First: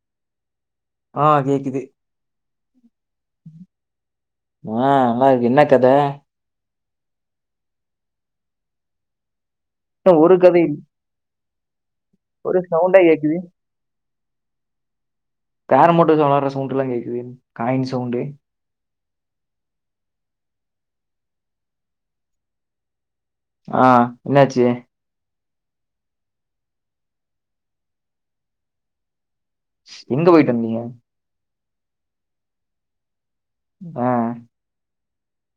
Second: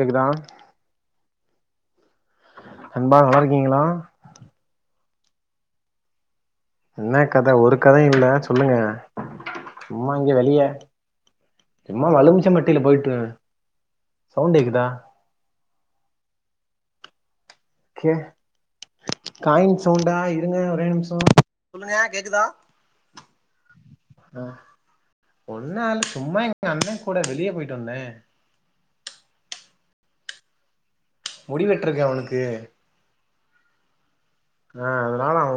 கேக்குதா ஆ கேக்குது நண்பா நல்லாருக்கீங்களா ஆ நல்லாருக்க என்ன கத என்ன கத ஒரு கத இல்ல சொல்லுங்க சும்மா என்ன இங்க ஒரு கதை வெளிய இல்ல. சும்மா வலுமிச்ச ஒரு மட்டில சவுண்டா போயிட்டு கேக்குது சவுண்ட் கேக்குதா கேரம் போர்ட்ல வெளாட்ற சவுண்ட்ல்லா கேக்குது காயின் கே சவுண்டு காயின் சவுண்டா இருங்க ஒரே நிமிஷ சொல்லுங்க கேக்குதா ஆ ஆ என்னாச்சு ஒன்னு ஆல சும்மா எங்க அண்ண கூட வெளிய போய்ட்டு வந்த எங்க போய்ட்டு வந்தீங்க முடி வெட்டருக் அவருக்கு ப ஆ அதனால அவ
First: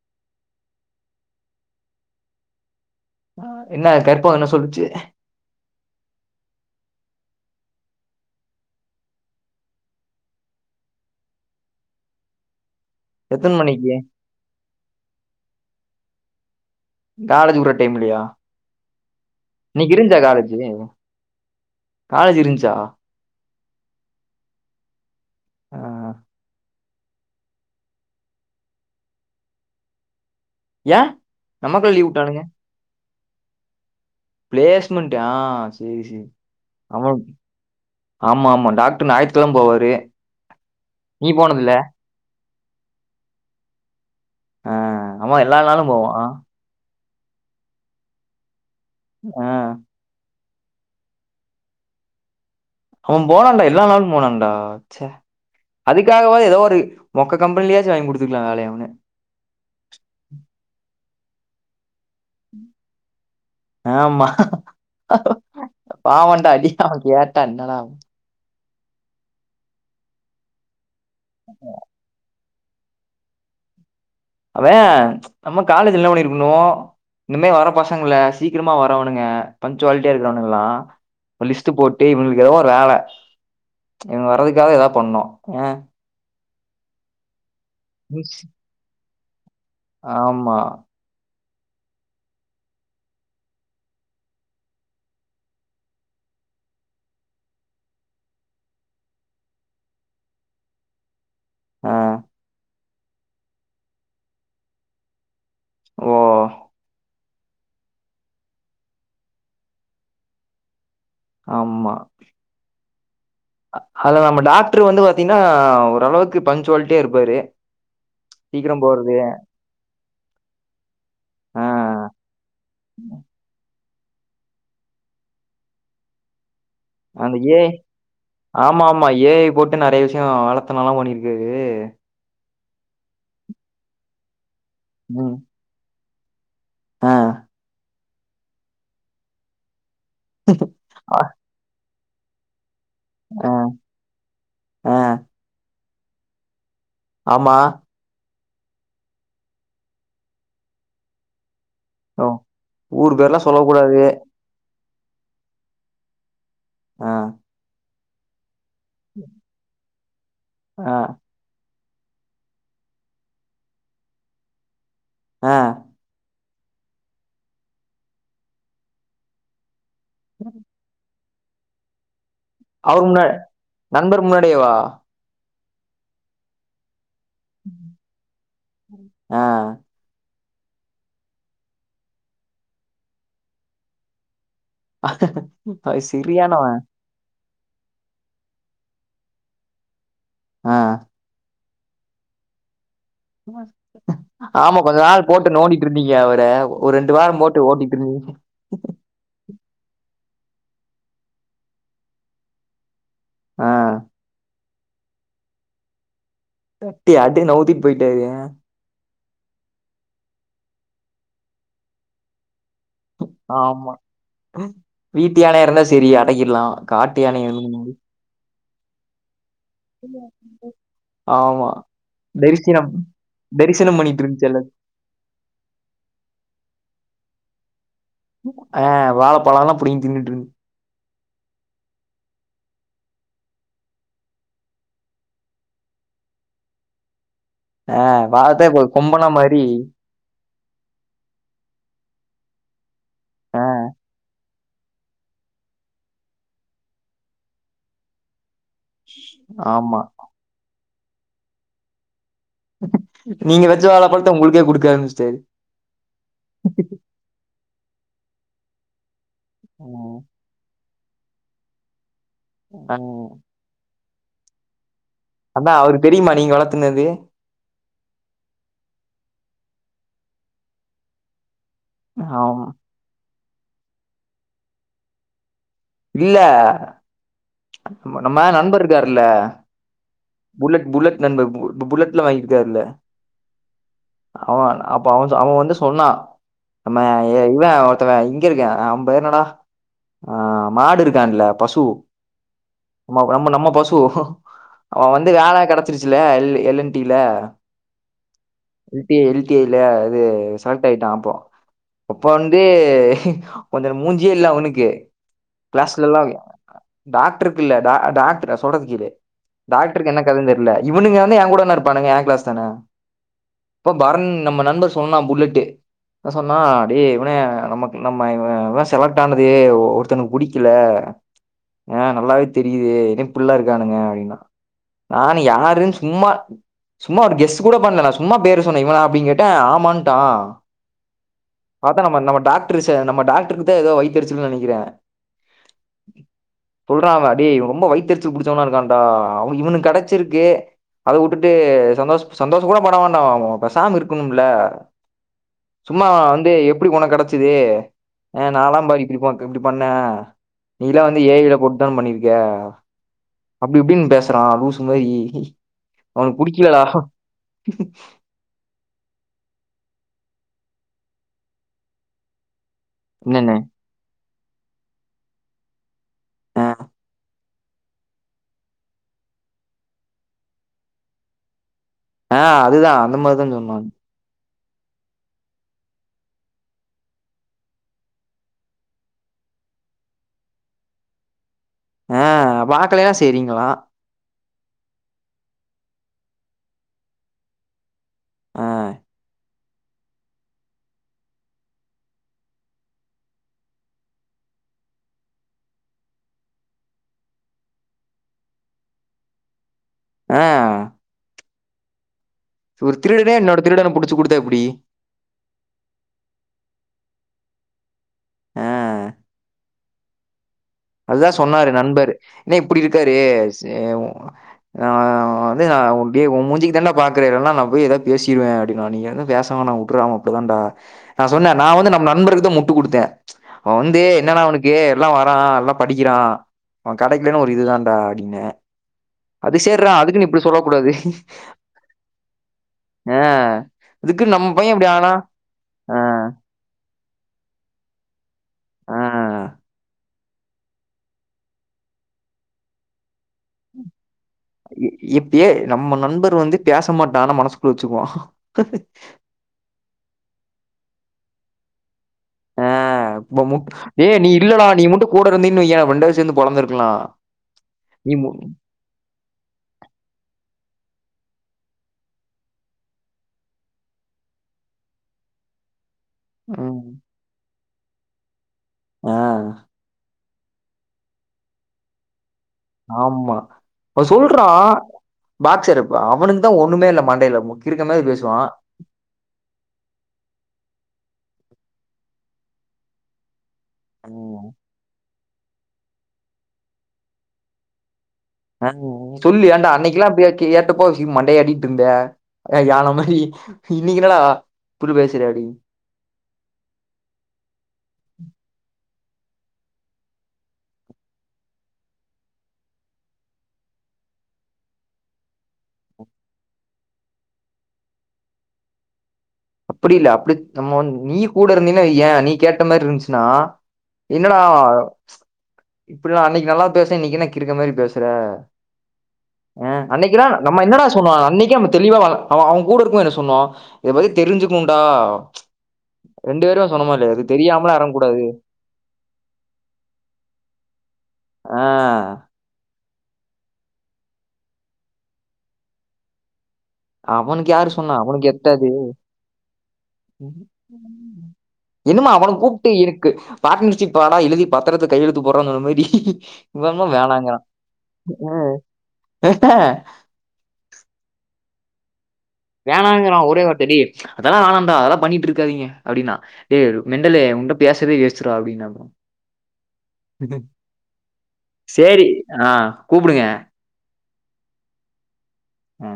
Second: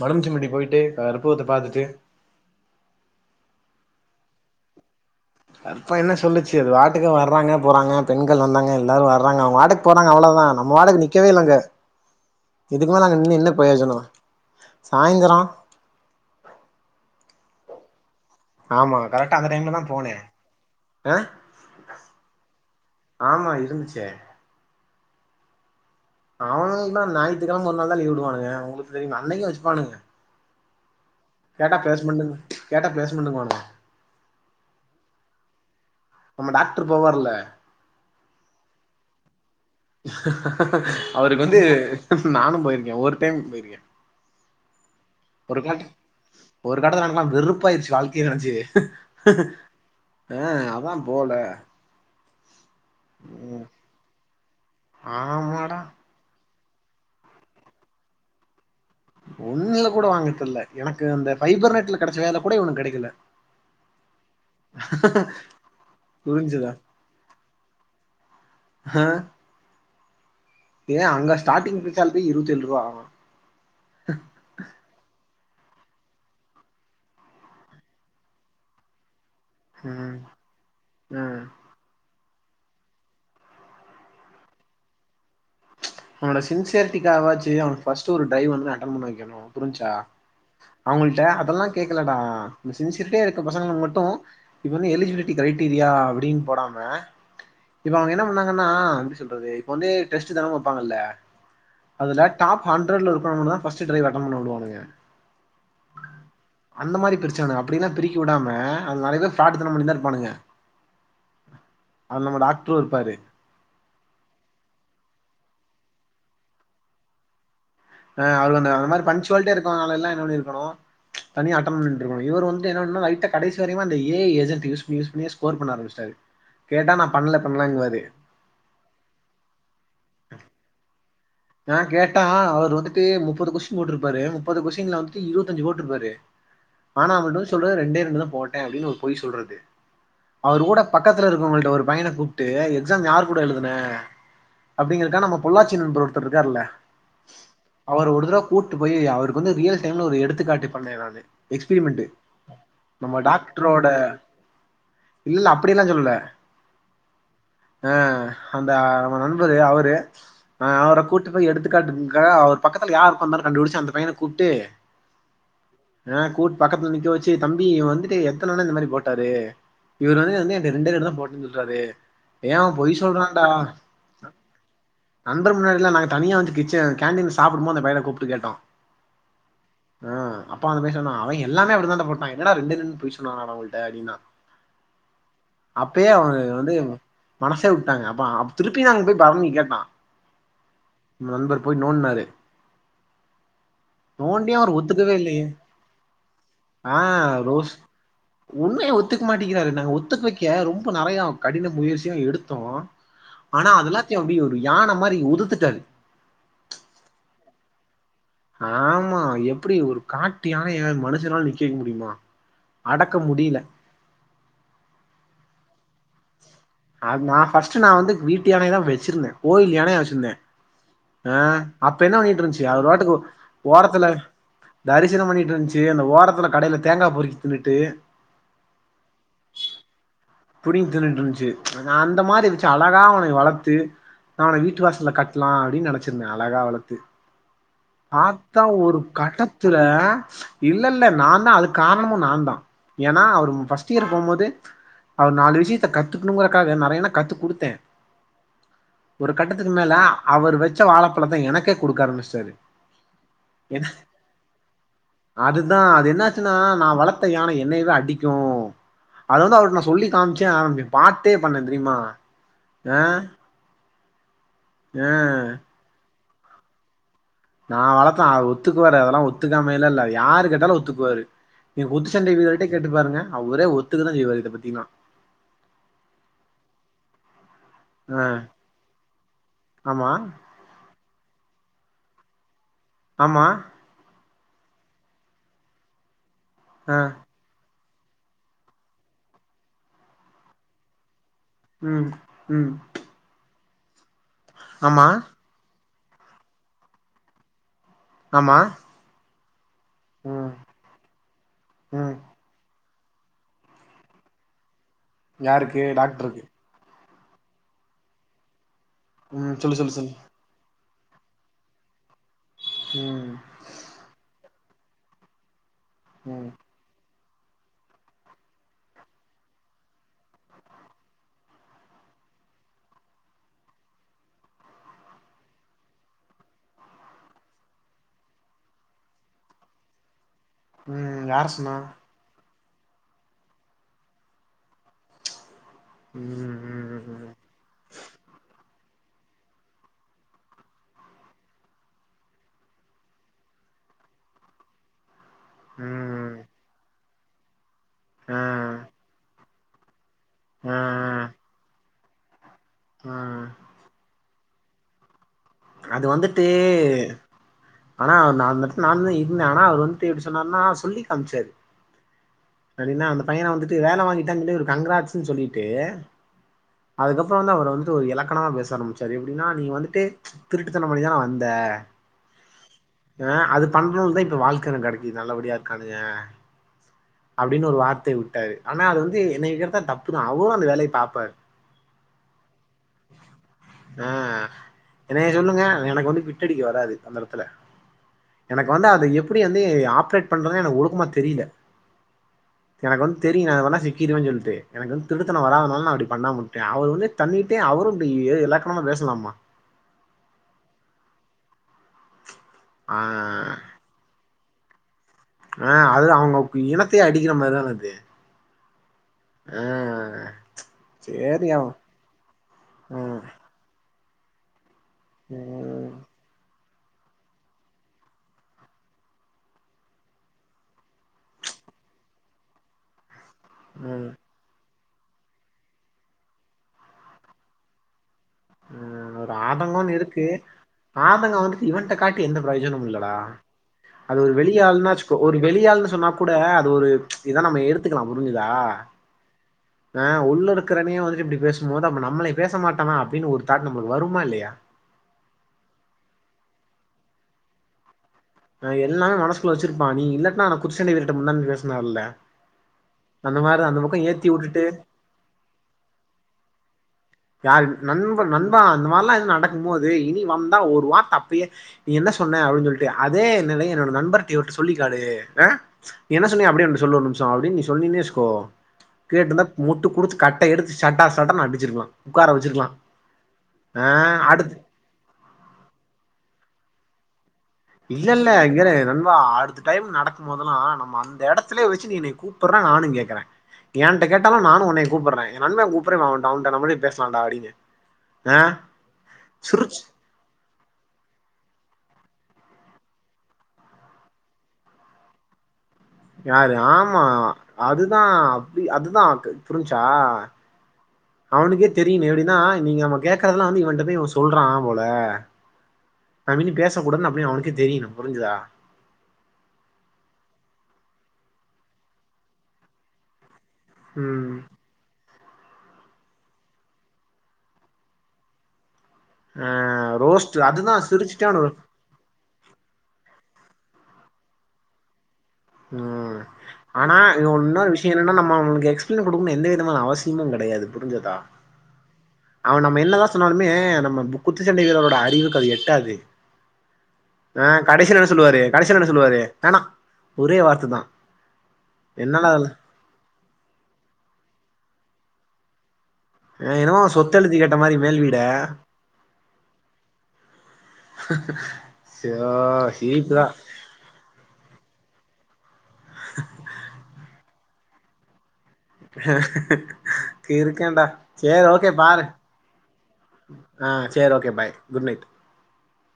மறமச்சிபட்டி போய்ட்டு அற்புதத்தை பாத்துட்டு என்ன கற்ப்பக என்ன சொல்லுச்சு கற்ப்பக என்ன சொல்லுச்சு அது வாட்டுக்கு வர்றாங்க போறாங்க பெண்கள் வந்தாங்க எல்லாரு வர்றாங்க அவங்க வாட்டுக் போறாங்க அவ்ளோதா நம்ம வாடக்கு நிக்கவே இல்ல அங்க [inaudible] இதுக்குமேல அங்க நின்னு என்ன எத்தன மணிக்கு பிரயோஜன சாய்ந்தர காலேஜ் உடுற டைம்லயா ஆமா கரெக்டா அந்த டைம் இன்னைக்கு இருந்துச்சா காலேஜ்ஜூ காலேஜ் இருந்ச்சா ஆமா இருந்ச்சே ஆ அவனுங்க என்னா ஞாயித்துக்கிழம ஒரு நாள்தா லீவுடுவானுங்க உங்களுக்கு தெரியுமே அன்னைக்கு வச்சுப்பானுங்க ஏ கேட்டா நமக்குள்ள பேச லீவ் மாட்டாங்க விட்டானுங்க கேட்டா பேச மாட்டேங்கன் வாணுங்க பிளேஸ்மெண்ட்டா ஆ செரி செரி நம்ம டாக்டர் போவார்ல ஆமா ஆமா டாக்டர் ஞாயித்துகிழம போவார் அவருக்கு வந்து நானு போயிருக்கே ஒரு டைம் போயிருக்கே ஆ ஆமா எல்லா ஒரு காட் நாளு போவா ஒரு கட்டத்துல எனக்குல்லா வெறுப்பாயிடுச்சு வாழ்க்கைய நெனச்சு ஆ ஆ அதா போல அவன் போனான்டா ம் எல்லா நாளு போனான்டா ச்ச ஆமாடா அதுக்காகவாது ஏதோ ஒரு மொக்க கம்பெனிலயாச்சு வாங்கி குடுத்துக்கலா வேலைய அவனுங்க ஒன்னுல கூட வாங்கி தர்ல எனக்கு அந்த பைபர் நெட்ல கிடைச்ச வேலை கூட இவனுக்கு கெடைக்கல ஆமா பாவன்டா அடி புரிஞ்சுதா அவன் கேட்டான்னா ஹ ஏ அங்க ஸ்டார்டிங் பிசாம்ப்பு இருவத் ஏழ்ருவா அவன் நம்ம காலேஜ் என்ன பண்ணிருக்கணு இனிமே வர பசங்கள சீக்கிரமா வரவனுங்க பஞ்சுவாலிட்டியா ம் இருக்கிறவனுங்களா ம் சொல்லி த்து போட்டு இவனுங்களுக்கு எதோ ஒரு வேல இவ்ங்க வர்றதுக்காக எதாவ் பண்ணு ஏ அவனோட சின்சியரிட்டிகாகவாச்சு அவன ஃபஸ்ட்டு ஒரு மிஸ் ட்ரைவ் வந்து அட்டன் பண்ண வெக்கணு புரிஞ்சா ஆமா. அவ்ங்கள்ட்ட அதெல்லா கேக்கலடா இந்த சின்சியாரிட்டியா இருக்க பசங்களுக்கு மட்டு இப்ப வந்து எலிஜிபிலிட்டி க்ரைட்டீரியா அப்டின் போடாம இப்ப அவ்ங்க என்ன பண்ணாங்கனா எப்டி சொல்றது இப்ப வந்து டெஸ்ட்டு தான வப்பாங்கல்ல ஆ அதுல டாப் ஹண்ட் ண்ரட்ல இருக்கவ்ங்க தா ஃபஸ்ட்டு டிரைவ் அட்டன் பண்ண விடுவானுங்க ஓ அந்த மாரி பிரிச்சானுங்க அப் அப்டிலா பிரிக்க விடாம அதுனாலேதா ஃப்ராடுதன பண்ணிட்தா இருப்பானுங்க ஆம்மா அ நம்ம டாக்ட்ரு இருப்பாரு அதுல நம்ம டாக்ட்ரு வந்து பாத்தீங்னா ஓரளவுக்கு பஞ்சுவால்டியா இருப்பாரு ஆ அவ்ளுந்தா சீக்கிரம் அந்த மாரி போறது. பன்சுவாலிடியா இருக்கு ஆளலா என்ன பண்ணிருக்கணு தனியா ஆ அட்டன் பண்ணிட்ருக்கணு இவரு வந்து என்ன பண்ணுனா லைட்டா கடைசிவரையுமே அந்த எ ஐ ஏஜென்ட் யூஸ்பண்ணி யூஸ்பண்ணியே ஸ்கோர் பண்ண ஆரம்மிச்சுடாரு [inaudible] கேட்டா நா பண்ல பண்லங்குவாரு ஆமாம்மா ஈ ஐ போட்டு நெறைய விஷ்ய வேலத்தனலா பண்ணிருக்காரு ட்டா அவரு வந்துட்டு முப்பது கொஷ்டின் போட்ருப்பாரு முப்பது கொஷ்டின்ல வந்துட்டு ம். இருவத்தஞ்சு போட்ருப்பாரு ஆனா ஆ. நம்மள்ட்ட வந்து சொல்றது ரெண்டே ரெண்டு தா போட்டே அப்டின்னு ஒரு பொய் சொல்றது அவரு கூட பக்கத்துல இருக்கவ்ங்கள்ட்ட ஒரு பையன கூப்ட்டு எக்ஸாம் யார் கூட ஆ எழுதுன ஆ அப்டிங்கிறக்கா நம்ம பொள்ளாச்சி நண்பர் ஒருத்தர் இருக்காருல ஆமா அவர ஒரு தடவ கூட்டு போய் அவருக்கு வந்து ரியல் டைம்ல ஒரு எடுத்துக்காட்டி பண்ணே நானு எக்ஸ்பிரிமெண்ட்டு ஓ ஊர் நம்ம பேர்லா சொல்ல டாக்ட்ரோட கூடாது இல்ல அப்டியெல்லா சொல்லல ஆ அ அந்த நம்ம நண்பரு அவரு அ ஆ அவர ட்டு போய் எடுத்துக்காட்டின்க்கா அவரு பக்கத்துல யாரு ஒக்காந்தான் கண்டுபுடுச்சு அந்த பையன கூப்ட்டு ஆ ஆ கூட் பக்கத்துல நிக்க வச்சு தம்பி இவ வந்துட்டு எத்தன வினா இந்த மாரி போட்டாரு இவரு வந்து வந்து என்ட்ட ரெண்டே ரெண்டுதா போட்டேன் சொல்றாரு ஏ அவ பொய் அவரு முன்னா சொல்றான்டா நண்பர் முன்னாடியேவா நண்பர் முன்னாடி இல்ல நாங்க தனியா வந்து கிச்சன் கேண்டீன்ல சாப்டுபோது அந்த பையல கூப்ட்டு கேட்டோ ஆ ஆ அப்ப அந்த பைய சொன்னா அவ எல்லாமே அப்டிதான்டா போட்டா என்னடா ரெண்டே ரெண்டுன் பொய் சொன்னானாடா உங்கள்ட்ட அப்டின்னா அது அப்பயே அவரு சரியானவ வந்து மனசே விட்டாங்க அப்பா அப் திருப்பி நாங்க போய் பரணி கேட்டா ஆ நண்பர் போய் நோண்ட்னாரு அவர் ஆமா கொஞ்ச ஒத்துக்கவே நாள் இல்லையே போட்டு நோண்டிட்ருந்தீங்க அவர ஒரு ஆ ரெண்டு வார போட்டு ரோஸ் ஓட்டிட்ருந் உண்மைய ஒத்துக்க மாட்டிக்கிறாரு நாங்க ஒத்துக்க வைக்க ரொம்ப நெறையா கடின முயற்சியு எடுத்தோ ஆ ஆனா அதெல்லாத்தையு அப்டி ஒரு யான மாரி உதுத்துட்டாரு தட்டி அடி நவ்திட்டு போயிட்டாரு ஏ ஆமா எப்டி ஒரு காட்டு யானை எதாது மனுஷனால நிக்க வெக்க முடியுமா அடக்க முடியல ஆமா வீட்டு யானையா இருந்தா செரி அடக்கிற்லா அது நா ஃபஸ்ட்டு நா வந்து வீட்டு யானையதா வெச்சிருந்தே கோயில் யானையா வெச்சிருந்தே அ ஆமா அப்ப என்ன பண்ணிட்ருந்ச்சி அவ் தரிசனம் ரோட்டுக்கு தரிசனம் ஓரத்துல பண்ணிட்டு இருந்துச்சு எல்லா தரிசனம் பண்ணிட்ருந்ச்சி அந்த ஓரத்துல கடைய்ல தேங்கா பொறிக் தின்னுட்டு ஆ வாழ பழல்லா புடிங் தின்னுட்ரு புடிங் தின்னுட்ருந்ச்சு நா அந்த மாரி வெச்சு அழகா உனனை வளத்து நா அவன வீட்டு வாஸ்ல கட்லா அப்டின் நெனச்சிருந்தே அழகா வளத்து ஆத்தா வாழத்தே ஒரு கொம்பனா மாரி கட்டத்துல இல்லல்ல நாந்தா அதுக்கு காரணமு நாந்தா ஏனா அவரும் ஆ ஃபஸ்ட் இயர் போமோதே அவர் நாலு விஷியத்த கத்துக்கணுங்கறக்காக நெறையன்ன கத்து குடுத்தே ஒரு கட்டத்துக்கு மேல ஆமா அவரு வெச்ச வாழப்பழத்த எனக்கே குடுக்க ஆரம்பிஷ்டாரு நீங்க வச்ச என்ன வாழப்பழத்த உங்களுக்கே குடுக்க ஆரம்பிச்சுட்டாரு அதுதா அது என்னாச்சுன்னா நா வள த்து யான என்னைய்வே அடிக்கு அது வந்து அவர்க்கு நா சொல்லி ம் காம்ச் ஏ ஆவுங்க பாத்தே பண்ணே தெரியுமா டன் யா அவ்ரு தெரிமா நீங்க வளத்துனது நா வளத்த அத ஒத்துக்குவாரு அதெல்லா ஒத்துக்காமெய்ல்லா இல்ல யாரு கேட்டாலு ஒத்துக்வாரு நீ குத்து செண்டை ஆம் வீவரிட்ட கேட்டு பாருங்க அவரே ஒத்துக்கன செய்வார் இத பத்தினா இல்ல அன் நம்ம ஆ நம்ம நண்பருக்காருல ஆமா புல்லட் புல்லட் நண்ப பு புல்லட்ல வாங்கிருக்காருல்ல ஆமா அவ அப்ப அவன்ஜா அவன் வந்து சொன்னா ஆ நம்ம யெ யெ இவெ ஒருத்தவ இங்க இருக்க அம் பேர்னடா ஆ மாடு இருக்கான்லப் ம் ம் மாவ் நம்ம நம்ம பசு ஆமா அவ் வந்து வேல கடச்சிருச்சுலே எல்லு எல் என் டில ஆமா இல்ட் எ எல்ட்டியேல அது ம் செலக்ட் ஆய்ட்டா அப்போ ம் அப்பா வந்து எ கொஞ்சன மூஞ்சியே இல்ல அவனுக்கு யாருக்கு க்ளாஸ்லல்லாயா டாக்டருக்கு டாக்டருக் இல்ல டா டாக்டரா சொல்றது கேளு ம் சொல்லு சொல்லு டாக்டருக்கு சொல்லு என்ன கதன் தெர்ல இவனுங்க வந்நு ஏன் கூடன இருப்பானுங்க யா க்ளாஸ் தான ம் இப்ப பரன் நம்ம நண்பர் சொன்னா புல்லட்டு அ ம் சொன்னா டே இவனே நமக்கு நம்ம இவ இவ செலக்ட் ஆனதே ஒ ஒருத்தனுக் புடிக்கில ஆ நல்லாவே தெரியுதே என இப்புல்லா இருக்கானுங்க அப்டின்னா நானு யாருன் சும்மா சும்மா ஒரு கெஸ்ஸு கூட பண்ல நா சும்மா பேரு சொன்னே இவனா அப்டின் கேட்டே ஆமான்ட்டா ம் யாரு சொன்னா பாத்தா நம்ம நம்ம டாக்ட்ரு ச நம்ம டாக்ட்ருத்த எதோ வைத்தரிச்சல் நெனக்கிறே ம் ம் புறாவா ம் டேய் இவன் ரொம்ப வயித்தெரிச்சல் புடிச்சவனா இருக்கான்டா அவ்னு இவ்னு கடச்சிருக்கே அத வுட்டுட்டு சந்தோஸ் சந்தோஸ கூட பட வேண்டா அவு பெசாம இருக்கணும்ல சும்மா ம் அந்து எப்டி உனக்கடச்சிதே ஆ எ நாலா பாரு இப்டிப்போன் பண்ண ஆ நீலா வந்து ஏ ஐ ல போட்தா என்ன பண்ணிருக்கே ஆ அப்டி இப்டின் பேசுறா லூசு மாயி இ ஷி அது வந்துட்டே ஆனா நா அந்தட் நானுந்தா இருந்தே ஆனா அவர் வந்துட்டு எப்டி சொன்னாருன்னா சொல்லி காம்ச்சார் அடின்னா அந்த பையன என்னன்னு வந்துட்டு வேலை வாங்கிட்டான் சொல்லி ஒரு கங்கராட்ஸ்னு சொல்லிட்டு அ அதுக்கப்ற வந்து அவர் வந்து ஒரு எலக்கணமா பேச ஆரம்பிச்சாரு எப்டின்னா நீ வந்துட்டு திருட்டுத்தன பண்ணிதான வந்த ஆ அதுதா அந்த அ மாரிதா அது சொன்னா பண்றுதா இப்ப வாழ் க்கன கெடைக்கி நல்லபடியா இருக்கானுங்க அப்டின்னு ஒரு வார்த்தை விட்டாரு ஆனா அது வந்து என்னைய கேட்டா தப்பு தா அவரு அந்த வேலய பாப்பாரு ஆ வாக்கலயா செய்ரிங்ளா ஆ என்னைய சொல்லுங்க எனக்கு வந்து பிட்டடிக்க வராது அந்த எடத்துல ஆ எனக்கு வந்து அதை எப்படி வந்து ஆப்ரேட் பண்றது எனக்கு ஒழுக்கமா தெரியல எனக்கு வந்து தெரியு நா இத பண்ணா சிக்கிடுவே சொல்ட்டு எனக்கு வந்து திருட்டுதன வராதனால நா அப்டி பண்ணாம உட்டே அவர் வந்து தண்ணிட்டே அவரு இப்டி எலக்கணமா பேசலாமா ஆ ஒரு ஆ திருடனே இன்னோரு திருடன புடிச்சு குடுத்தா எப்புடி ஆ அதுல அவங்க இனத்தையே அடிக்கிற மாரிதான அது ஆ ம் அதுதா சொன்னாரு நண்பரு ஏ இப்டி இருக்காரு ம் சேவூ நா வந்து ம் உன் டே உன் மூஞ்சிக்கு தாண்டா பாக்குற இல்லனா நா போய் ஏதா பேசிருவே அப்டின்னா நீங்க எது பேச வேணா உட்றா அவ அப்டிதான்டா நா சொன்ன நா வந்து நம்ம நண்பருக்குதா முட்டு குடுத்த அவ வந்து ம் என்னன்னா அவனுக்கு எல்லா வரா எல்லா படிக்கிறா அவ கடைக்கலனு ஒரு இது தான்டா அப்டின்ன ஆதங்கோன் இருக்கு சொல்ல கூடாது ஆதங்க வந்துட்டு இவன்ட்ட காட்டி எந்த பிரயோஜனமு இல்லடா ஆ அது ஒரு இதுக்குன்னு நம்ம வெளி பைய இப்டி ஆனா ஆள்னாச்சுக்கோ ஒரு வெளி ஆள்ன்னு ஆ சொன்னா கூட அது ஒரு இதா நம்ம எடுத்துக்கலா புரிஞ்சுதா ஆ அ உள் இருக்குறனே வந்து இப்டி பேசும்போது அப்ப நம்ள பேச மாட்டானா அப்பிடின் ஒரு தாட் நம்ளுக்கு வருமா இல்லயா இப்பயே நம்ம நண்பர் வந்து பேச மாட்டா ஆனா மனசுக்குள்ள வச்சுக்குவா அ எல்லா மனசுகுள்ள வச்சிருப்பா நீ இல்லட்னா நா குத்துசண்ட வீரர்ட முன்னால பேசுனாருல அ இப்ப மு ஏ நீ வுட்டுட்டு இல்லடா நீ மட்டு கூட இருந்தன் வைய ரெண்டு பேரு சேர்ந்து பொளந்துருக்கலா யார் நண்ப நண்பா அந்த மாரிலா எதுவு நடக்கு போது இனி வந்தா ஒரு வார்த்த அப்பயே நீ என்ன சொன்ன அப்படின் சொல்ட்டு அதே நெலையு என்னோட நண்பர் இவர்ட்ட சொல்லிகேளு அ நீ என்ன சொன்னியோ அப்படி வந்து ம். சொல்லு ஒரு நிமிஷோ அப்டின் நீ சொல்லிருந்தே வச்சுக்கோ ஆ கேட்ருந்தா முட்டு குடுத்து கட் எடுத்து சட சடனு அடிச்சிருக்கலா உக்கார வச்சுர்க்கலா ஆமா அவ சொல்றா பாக்சர் இப்ப அவனுக்குதா ஒன்னுமே இல்ல மண்டைல இல்ல இல்ல இங்கேரு நண்பா அடுத்த டைம் நடக்கு போதல்லா நம்ம அந்த இடத்துலயே வச்சு நீ என்ன கூப்புட்ற நானு கேக்குற ஏன்ட்ட கேட்டாலு ம். நானு உன்னைய கூப்புட்ற எ நண்பே கூப்புட்ற அவன்ட்ட அவன்ட்ட நம்மளே பேசலான்டா அப்டின்னு அ அ சொல்லு ஏண்டா அன்னைக்குலா அப்டிய கேட்டப்போ ஹீம் மண்டை ஆட்டிட் இருந்த யான மாரி இன்னிக்கி என்னாடா இப்டி பேசிரியாடி யாரு ஆமா அதுதா அப்டி அதுதா தெ புரிஞ்ச்சா அவனுக்கே தெரியுனு எப்டின்னா நீங்க நம்ம கேக்கறதுல்லா இவன்ட்ட போய் சொல்றா போல நாம இனி பேசக்கூடாதுன் அப்டின் அவனுக்கே தெரியணு புரிஞ்சுதா அப்படி இல்ல அப்படி நம்ம நீ கூட இருந்தின் வையே நீ கேட்ட மாரி இருந்ச்சுன்னா ம் என்னடா இப்பிடிலா அன்னைக்கு நல்லா பேசுேன இன்னைக்கு கிறுக்க மாரி பேசுற ஆ அ அன்னைக்குலா ரோஸ்ட் நம்ம என்னடா அதுதான் சொன்னோ சிரிச்சுட்டே அவன அன்னைக்கே தெளிவா அவ அவ கூட இருக்கு போது என்ன சொன்னோ இதை பத்தி தெரிஞ்சுக்கணுண்டா நோ ஆனா இன்னொரு விஷயோ என்னன்னா இறங்கக்கூடாது." நம்ம அவனுக்கு எக்ஸ்ப்ளைன் குடுக்கனு எந்த விதமான அவசியமு கெடையாது புரிஞ்சதா அ அவ நம்ம என்னதா சொன்னாலுமே நம்ம பு குத்துச்சண்டை வீரரோட அறிவுக்கு அது எட்டாது அ அவனுக்கு யாரு சொன்னா? கடைசில என்ன அவனுக்கு சொல்லுவாரு எட்டாது. கடைசில என்ன சொல்லுவாரு வேணா ஒரே வார்த்ததா என்னமா அவன கூப்ட்டு எனக்கு பார்ட்னர்ஷிப் ஆடா எழுதி பத்ரத்த கையெழுத்து போட்றான்னு சொன்ன மாரி ஆ, இவ என்னமோ வேணாங்கிறா சொத்தெழுதி கேட்ட மாரி மேல்வீட அ செயோ வேணாங்குறா ஒரே வாரத்த டே அதெல்லா வேணாண்டா அதெல்லா பண்ணிட்ருக்காதீங்க அப்டின்னா டே மெண்டலே உன்ட்ட பேசதே வேஸ் கிறுக்கண்டா சேரி ஓகே பாரு சரி ஆ கூப்பிடுங்க. ஆ சேரி ஓகே பாய் குட் நைட் ஆ